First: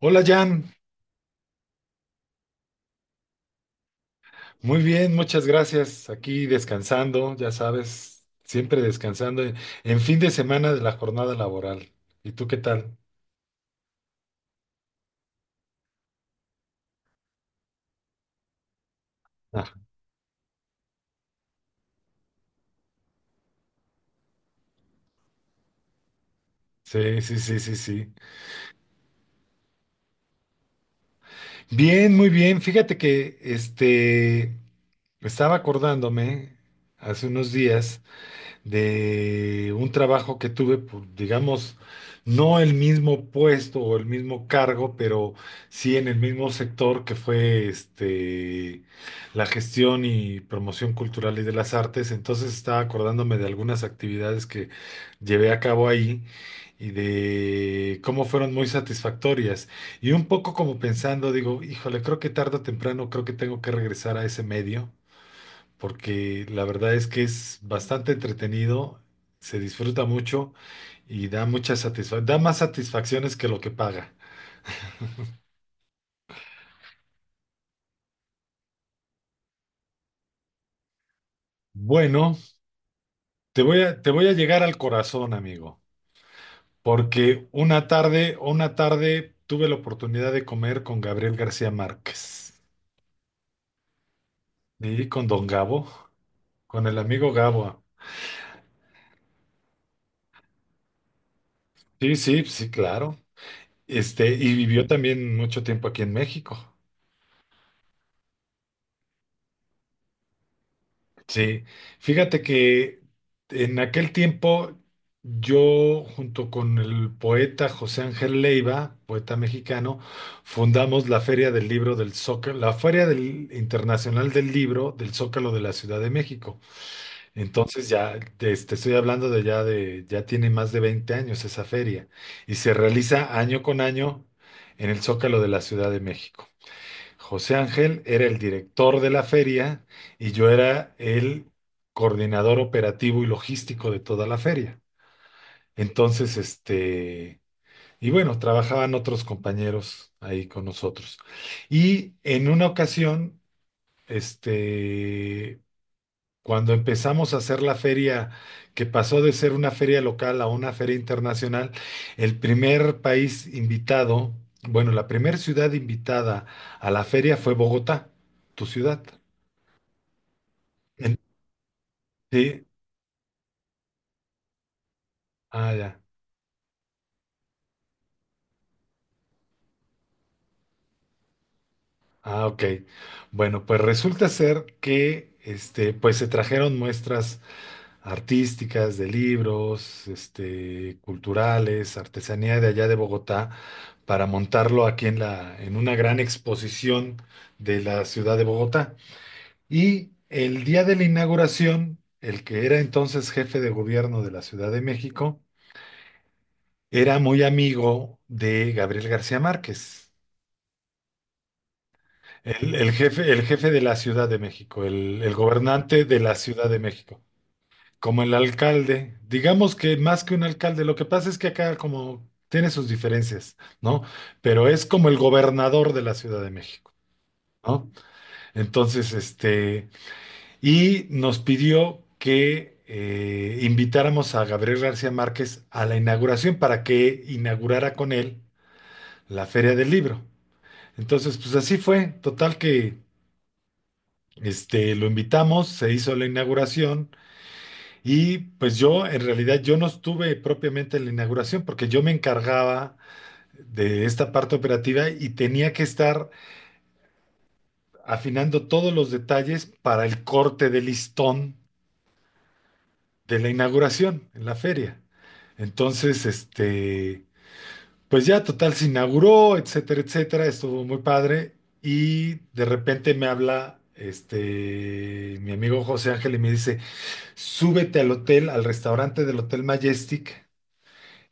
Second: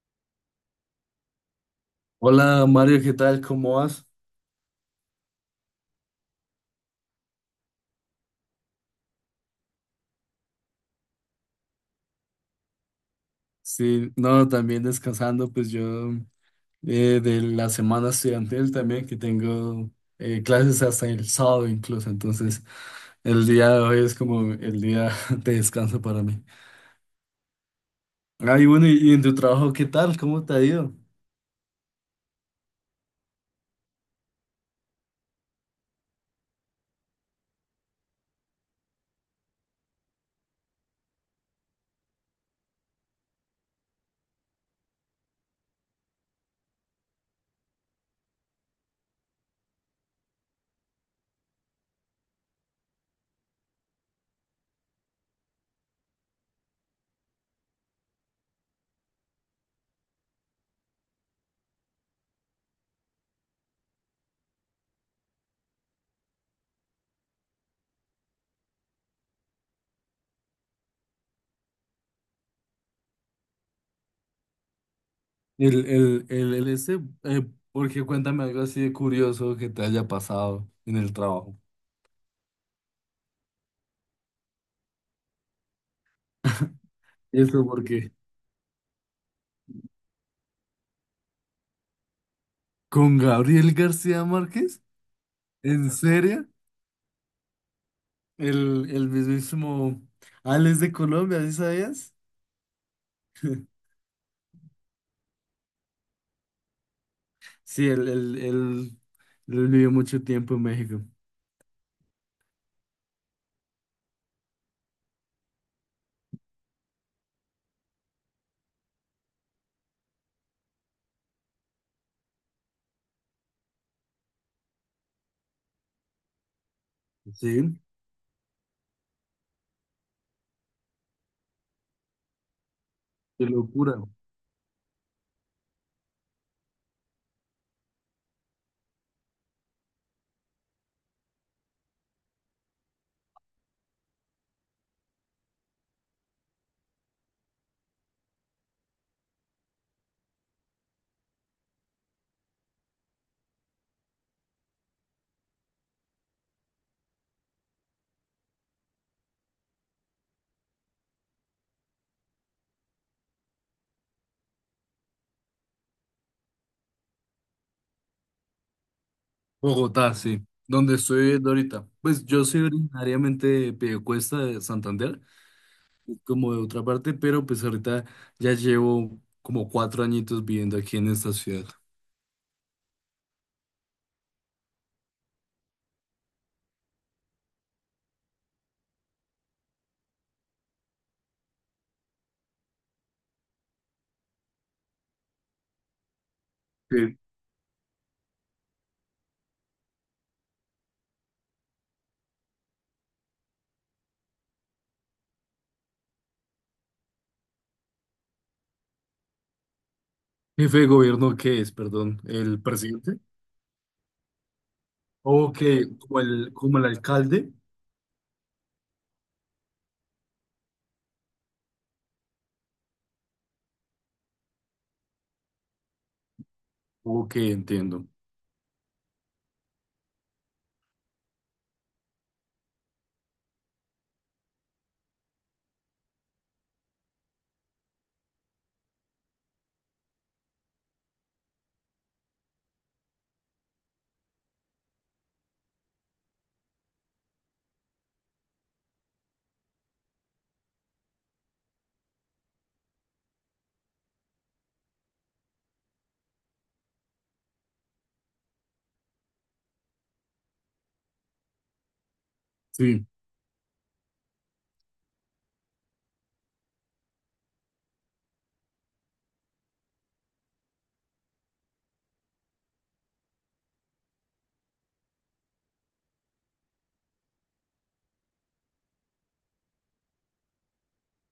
Hola Jan, Hola Mario, ¿qué tal? ¿Cómo vas? muy bien, muchas gracias. Aquí descansando, ya sabes, siempre descansando en fin de semana de la jornada laboral. ¿Y tú qué tal? Sí, no, también descansando, pues yo de la semana estudiantil también, que Ah, tengo clases hasta el sábado incluso, entonces el día de hoy es como el día de descanso para mí. sí, sí, sí, sí, sí. Ah, y bueno, ¿y en tu trabajo qué tal? ¿Cómo te ha ido? Bien, muy bien. Fíjate que estaba acordándome hace unos días de un trabajo que tuve, digamos, no el mismo puesto o el mismo cargo, pero sí en el mismo sector que fue la gestión y promoción cultural y de las artes. Entonces estaba acordándome de algunas actividades que llevé a cabo ahí y de cómo fueron muy satisfactorias. Y un poco como pensando, digo, híjole, creo que tarde o temprano, creo que tengo que regresar a ese medio porque la verdad es que es bastante entretenido, se disfruta mucho y da mucha satisfacción, da más satisfacciones que lo que paga. El, el, el, el este, eh, Porque cuéntame algo así de curioso que te haya pasado en el trabajo. Bueno, te voy a llegar al corazón, amigo, porque ¿Eso por qué? Una tarde tuve la oportunidad de comer con Gabriel García Márquez ¿Con Gabriel García Márquez? y con Don Gabo, ¿En serio? con el amigo Gabo. El mismísimo Alex de Colombia, ¿sí sabías? Sí, sí, sí, claro. Y vivió también mucho tiempo aquí en México. Sí, él vivió mucho tiempo en México. Sí, fíjate que en aquel tiempo yo junto con el poeta José Ángel Leiva, poeta mexicano, fundamos la Feria del Libro del Zócalo, Internacional del Libro del Zócalo de la Ciudad de México. Sí, Entonces ya te estoy hablando de ya tiene más de 20 años esa feria y se realiza qué año con locura. año en el Zócalo de la Ciudad de México. José Ángel era el director de la feria y yo era el coordinador operativo y logístico de toda la feria. Entonces, y bueno, trabajaban otros compañeros ahí con nosotros. Y en una ocasión, este, cuando empezamos a hacer la feria, que pasó de ser una feria local a una feria internacional, el primer país invitado, bueno, la primera ciudad invitada a la feria fue Bogotá, tu ciudad. Bogotá, sí, donde En- estoy viviendo ahorita. Pues yo soy Sí, originariamente de Piedecuesta, de Santander, ah, ya. como de otra parte, pero pues ahorita ya llevo como cuatro añitos viviendo aquí en esta ciudad. Ah, ok. Bueno, pues resulta ser que pues se trajeron muestras artísticas, de libros, culturales, artesanía de allá de Bogotá, para montarlo aquí en una gran exposición Sí. de la ciudad de Bogotá. Y el día de la inauguración, el que era entonces jefe de gobierno de la Ciudad de México, era muy amigo de Gabriel García Márquez. ¿Jefe de gobierno qué es, perdón? ¿El El, el presidente? jefe, el jefe de la Ciudad de México, el Ok, gobernante de la Ciudad de como el México. alcalde. Como el alcalde, digamos que más que un alcalde, lo que pasa es que acá como tiene sus diferencias, ¿no? Pero es como el gobernador de la Ciudad de México, Ok, ¿no? entiendo. Entonces, y nos pidió que invitáramos a Gabriel García Márquez a la inauguración para que inaugurara con él la Feria del Libro. Entonces, pues así fue, total que lo invitamos, se hizo la inauguración. Y pues yo, en realidad, yo no estuve propiamente en la inauguración porque yo me encargaba de esta parte operativa y tenía que estar afinando todos los detalles para el corte de listón Sí. de la inauguración en la feria. Entonces, pues ya total se inauguró, etcétera, etcétera, estuvo muy padre y de repente me habla mi amigo José Ángel y me dice, "Súbete al hotel, al restaurante del Hotel Majestic."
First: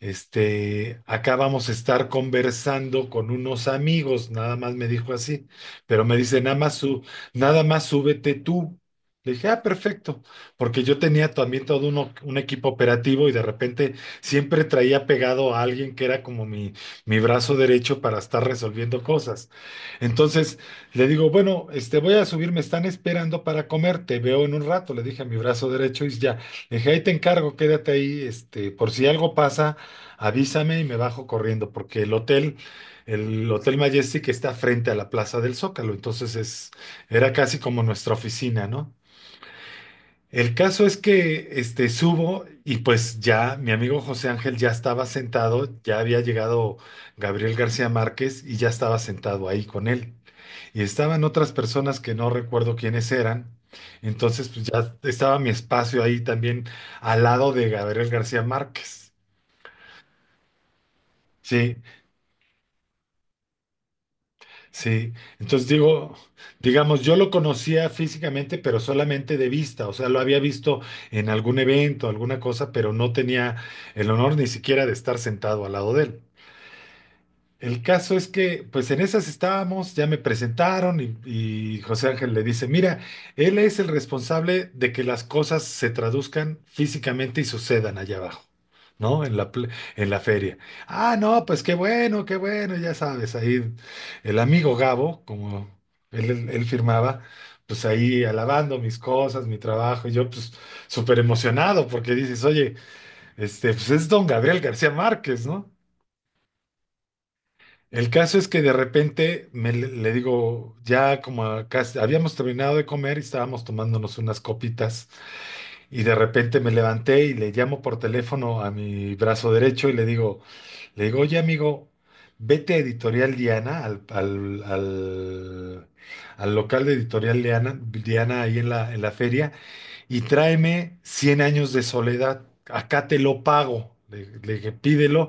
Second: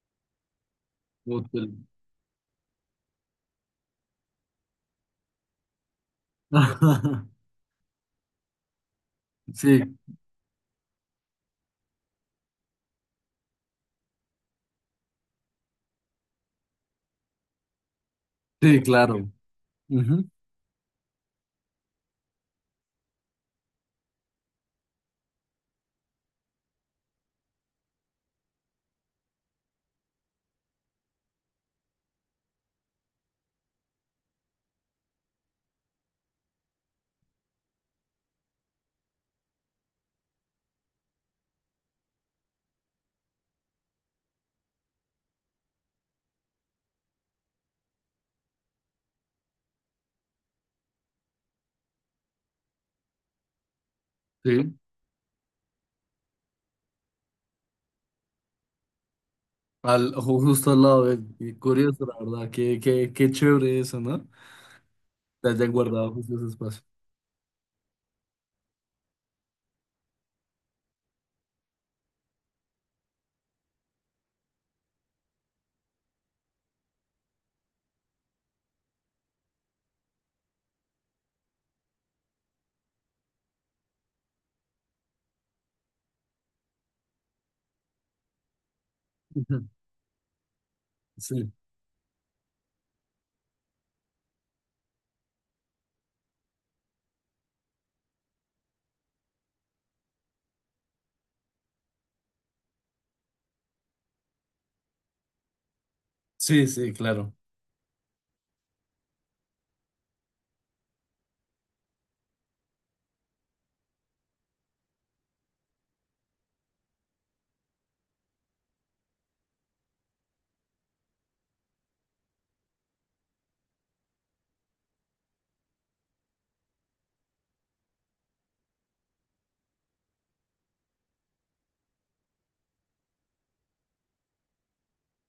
Acá vamos a estar conversando con unos amigos, nada más me dijo así, pero me dice, nada más súbete tú. Le dije, ah, Sí, perfecto, porque yo tenía también todo un equipo operativo y de repente siempre traía pegado a alguien que era como mi brazo derecho para estar sí, resolviendo claro. cosas. Ujú, Entonces le digo, bueno, voy a subir, me están esperando para comer, te veo en un rato, le dije a mi brazo derecho y ya, le dije, ahí te encargo, quédate ahí, por si algo pasa. Avísame y me bajo corriendo, porque el Hotel Majestic está frente a la Plaza del Zócalo, entonces es, era casi como nuestra oficina, ¿no? El caso es que subo y pues ya mi amigo José Ángel ya estaba sentado, ya había llegado Gabriel García Márquez y ya estaba sentado ahí con él. Y estaban otras personas que no recuerdo quiénes eran. Entonces pues sí, ya estaba mi espacio ahí también al lado de Gabriel García Márquez. al, justo al lado de él. Y Sí, curioso, la verdad. Qué chévere eso, ¿no? sí, Que entonces hayan digo, guardado justo ese espacio. digamos, yo lo conocía físicamente, pero solamente de vista, o sea, lo había visto en algún evento, alguna cosa, pero no tenía el honor ni siquiera de estar sentado al lado de él. El caso es que, pues en esas estábamos, ya me presentaron y José Ángel le dice, mira, él es el responsable de que las cosas se traduzcan físicamente y sucedan allá abajo, ¿no? En la, pl- Ujú. en la feria. Ah, no, Sí, pues qué bueno, ya sabes, ahí el amigo Gabo, como él firmaba, pues ahí alabando mis cosas, mi trabajo, y yo pues súper emocionado porque dices, oye, pues es don Gabriel García Márquez, ¿no? sí, sí, claro. El caso es que de repente le digo, ya habíamos terminado de comer y estábamos tomándonos unas copitas y de repente me levanté y le llamo por teléfono a mi brazo derecho y le digo, oye amigo, vete a Editorial Diana, al local de Editorial Diana, Diana ahí en la feria y tráeme Cien años de soledad. Acá te lo pago. Le dije, pídelo.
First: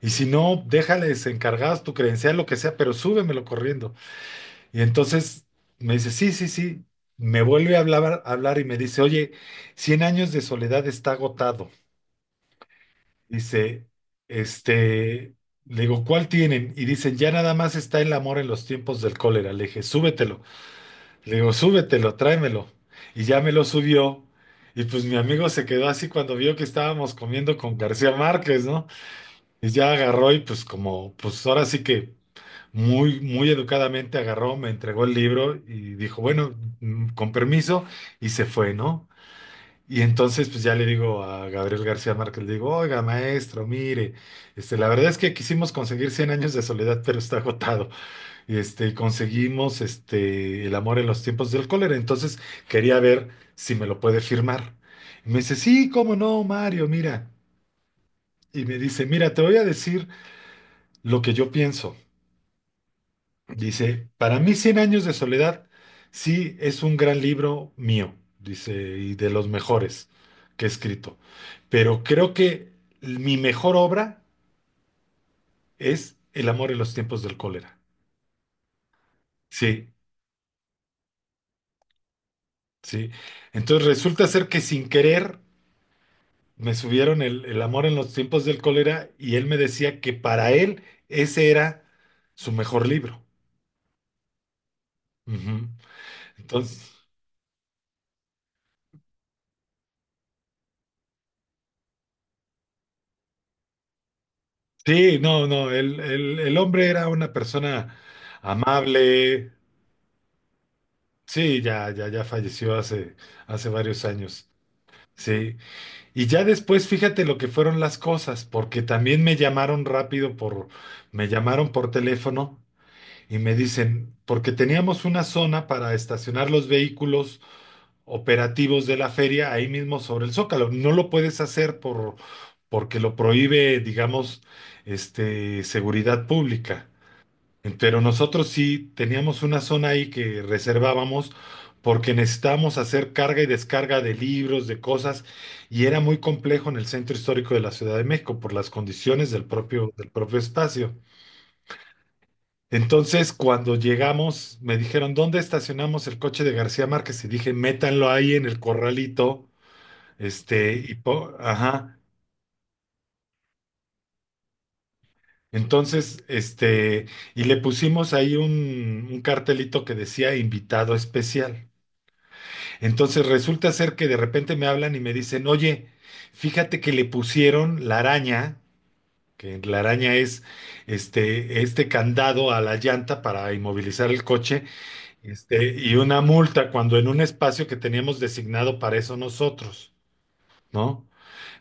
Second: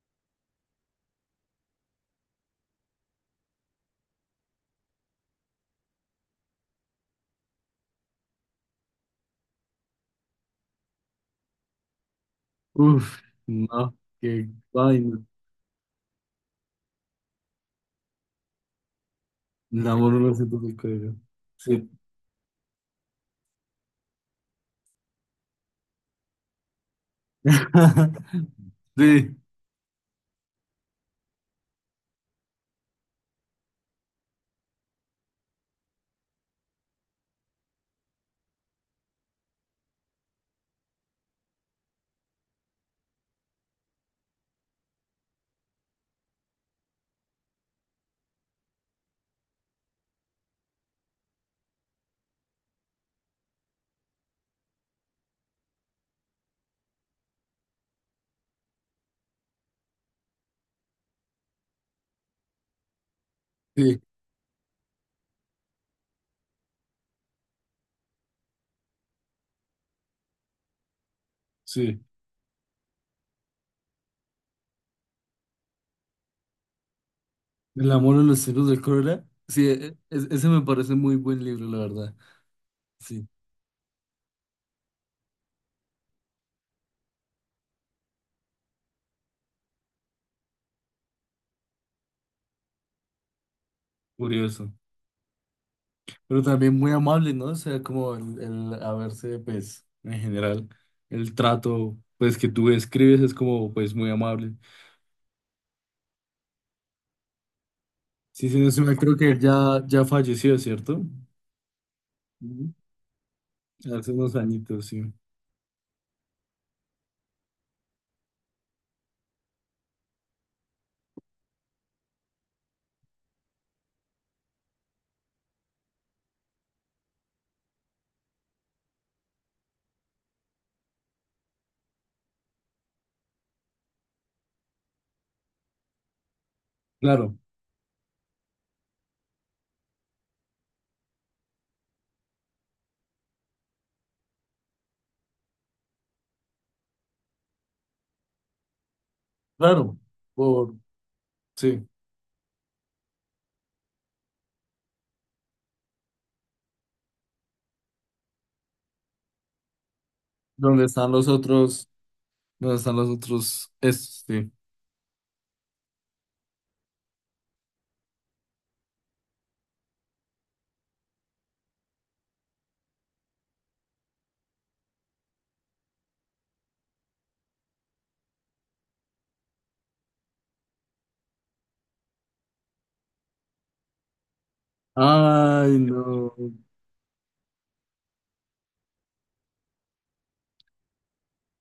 Y si no, déjales encargadas tu credencial, lo que sea, pero súbemelo corriendo. Y entonces me dice, sí, sí, sí. Me vuelve a hablar, y me dice, oye, Cien años de soledad está agotado. Uf, Dice, no, qué vaina. este, le digo, ¿cuál tienen? Y dicen, ya nada más está El amor en los tiempos del cólera. Le dije, El amor no lo súbetelo. siento del cuello. Le digo, Sí. súbetelo, tráemelo. Y ya me lo subió. Y pues mi amigo se quedó así cuando vio que estábamos comiendo con García Márquez, ¿no? Sí, Y ya agarró y pues como, pues ahora sí que muy, muy educadamente agarró, me entregó el libro y dijo, bueno, con permiso, y se fue, ¿no? Y entonces pues ya le digo a Gabriel García Márquez, le digo, oiga, maestro, mire, la verdad es que quisimos conseguir Cien años de soledad, pero está agotado conseguimos El amor en los tiempos del cólera. Entonces quería ver si me lo puede firmar. Y me dice, sí, cómo no, Mario, mira. Y me dice, mira, te voy a decir lo que yo pienso. sí, Dice, para mí, Cien años de soledad, sí, es un gran libro mío, dice, y de los mejores que he escrito. sí. Pero creo que mi mejor obra es El amor en los tiempos del cólera. El amor en los cielos de Cólera. Sí, Sí, ese me parece muy buen libro, la verdad. sí. Sí, Entonces resulta ser que sin querer me subieron El amor en los tiempos del cólera y él me decía que para él ese era su mejor libro. curioso. Ujú. Pero también Entonces, muy amable, ¿no? O sea, como el haberse, pues, en general, el trato, pues, que tú describes es como, pues, muy amable. sí, no, no, el hombre era una persona Sí, sí, no sé, creo que amable. ya, ya falleció, ¿cierto? Sí, ya, ya, ya Ujú. falleció hace, hace varios Hace unos años. añitos, sí. Sí, y ya después fíjate lo que fueron las cosas, porque también me llamaron rápido me llamaron por teléfono y me dicen, porque teníamos una zona para estacionar los vehículos operativos de la feria ahí mismo sobre el Zócalo. No lo puedes hacer porque lo prohíbe, digamos, seguridad pública. Claro, Pero nosotros sí teníamos una zona ahí que reservábamos porque necesitábamos hacer carga y descarga de libros, de cosas, y era muy complejo en el centro histórico de la Ciudad de México por las condiciones claro, del propio por, espacio. sí. Entonces, cuando llegamos, me dijeron, ¿dónde estacionamos el coche de García Márquez? Y dije, métanlo ahí en el corralito ¿Dónde están los otros, ajá. ¿Dónde están los otros, estos, sí. Entonces, y le pusimos ahí un cartelito que decía invitado especial. Entonces resulta ser que de repente me hablan y me dicen, oye, fíjate que le pusieron la araña, que la araña es este candado a la llanta para inmovilizar el coche, Ay, y una no, multa cuando en un espacio que teníamos designado para eso nosotros, ¿no?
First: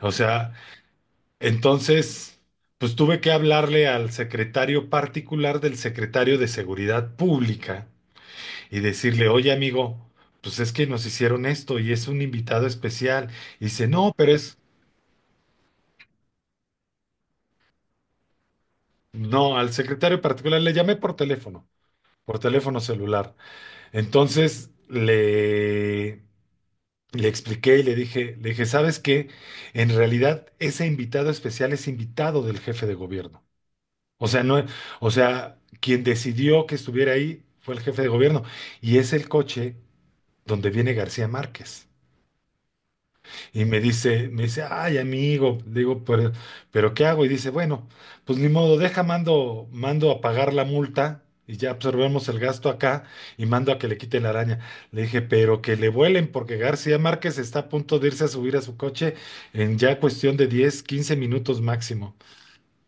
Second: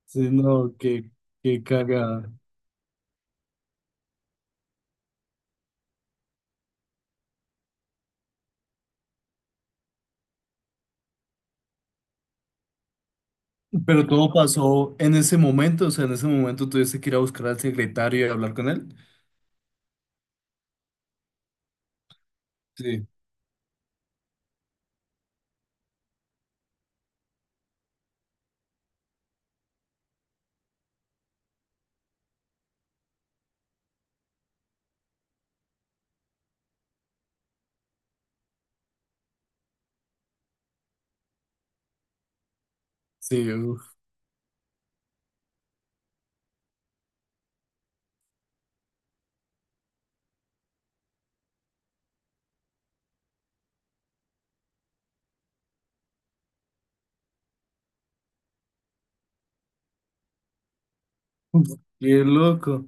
O sí, sea, no, qué, qué cagada. entonces, pues tuve que hablarle al secretario particular del secretario de Seguridad Pública y decirle, oye amigo, pues es que nos hicieron esto y es un invitado especial. Y dice, Pero no, todo pero es, pasó en ese momento, o sea, en ese momento tuviste que ir a buscar al secretario y hablar con él. no, al secretario particular le llamé por teléfono Sí, celular. Entonces le expliqué y le dije, ¿sabes qué? En realidad ese invitado especial es invitado del jefe de gobierno. O sea, no, o sea, quien decidió que estuviera ahí fue el jefe de gobierno. Y es el coche donde viene García Márquez. sí, Y me dice, ay, amigo. Le digo, pero ¿qué hago? Y dice, bueno, pues ni modo, deja, mando a pagar la multa y ya absorbemos el gasto acá y mando a que le quite la araña. Le dije, pero que le vuelen porque García Márquez está a punto de irse a subir a su coche en ya cuestión de 10 15 minutos uf, máximo. qué loco.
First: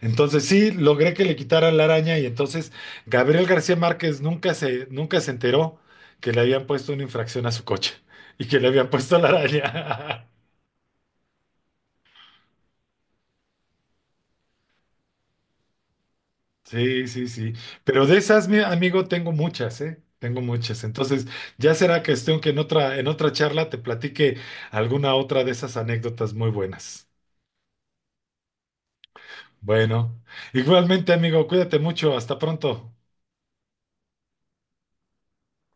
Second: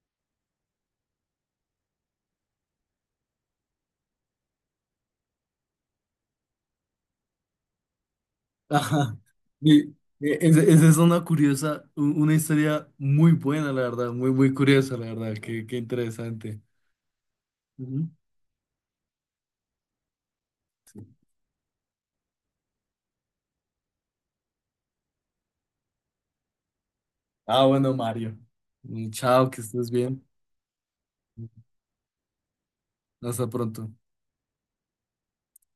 Entonces sí, logré que le quitaran la araña y entonces Gabriel García Márquez nunca se enteró que le habían puesto una infracción a su coche y que le habían puesto Ajá. la Y, araña. Esa es una curiosa, una historia muy buena, la verdad, muy, muy curiosa, la verdad, qué interesante. Sí, sí, sí. Pero Ujú. de esas, mi amigo, tengo muchas, ¿eh? Tengo muchas. Entonces, ya será cuestión que en otra charla te platique alguna otra de esas anécdotas muy buenas. Ah, bueno, Mario. Mm, chao, que estés Bueno, bien. igualmente, amigo, cuídate mucho. Hasta pronto. Hasta pronto.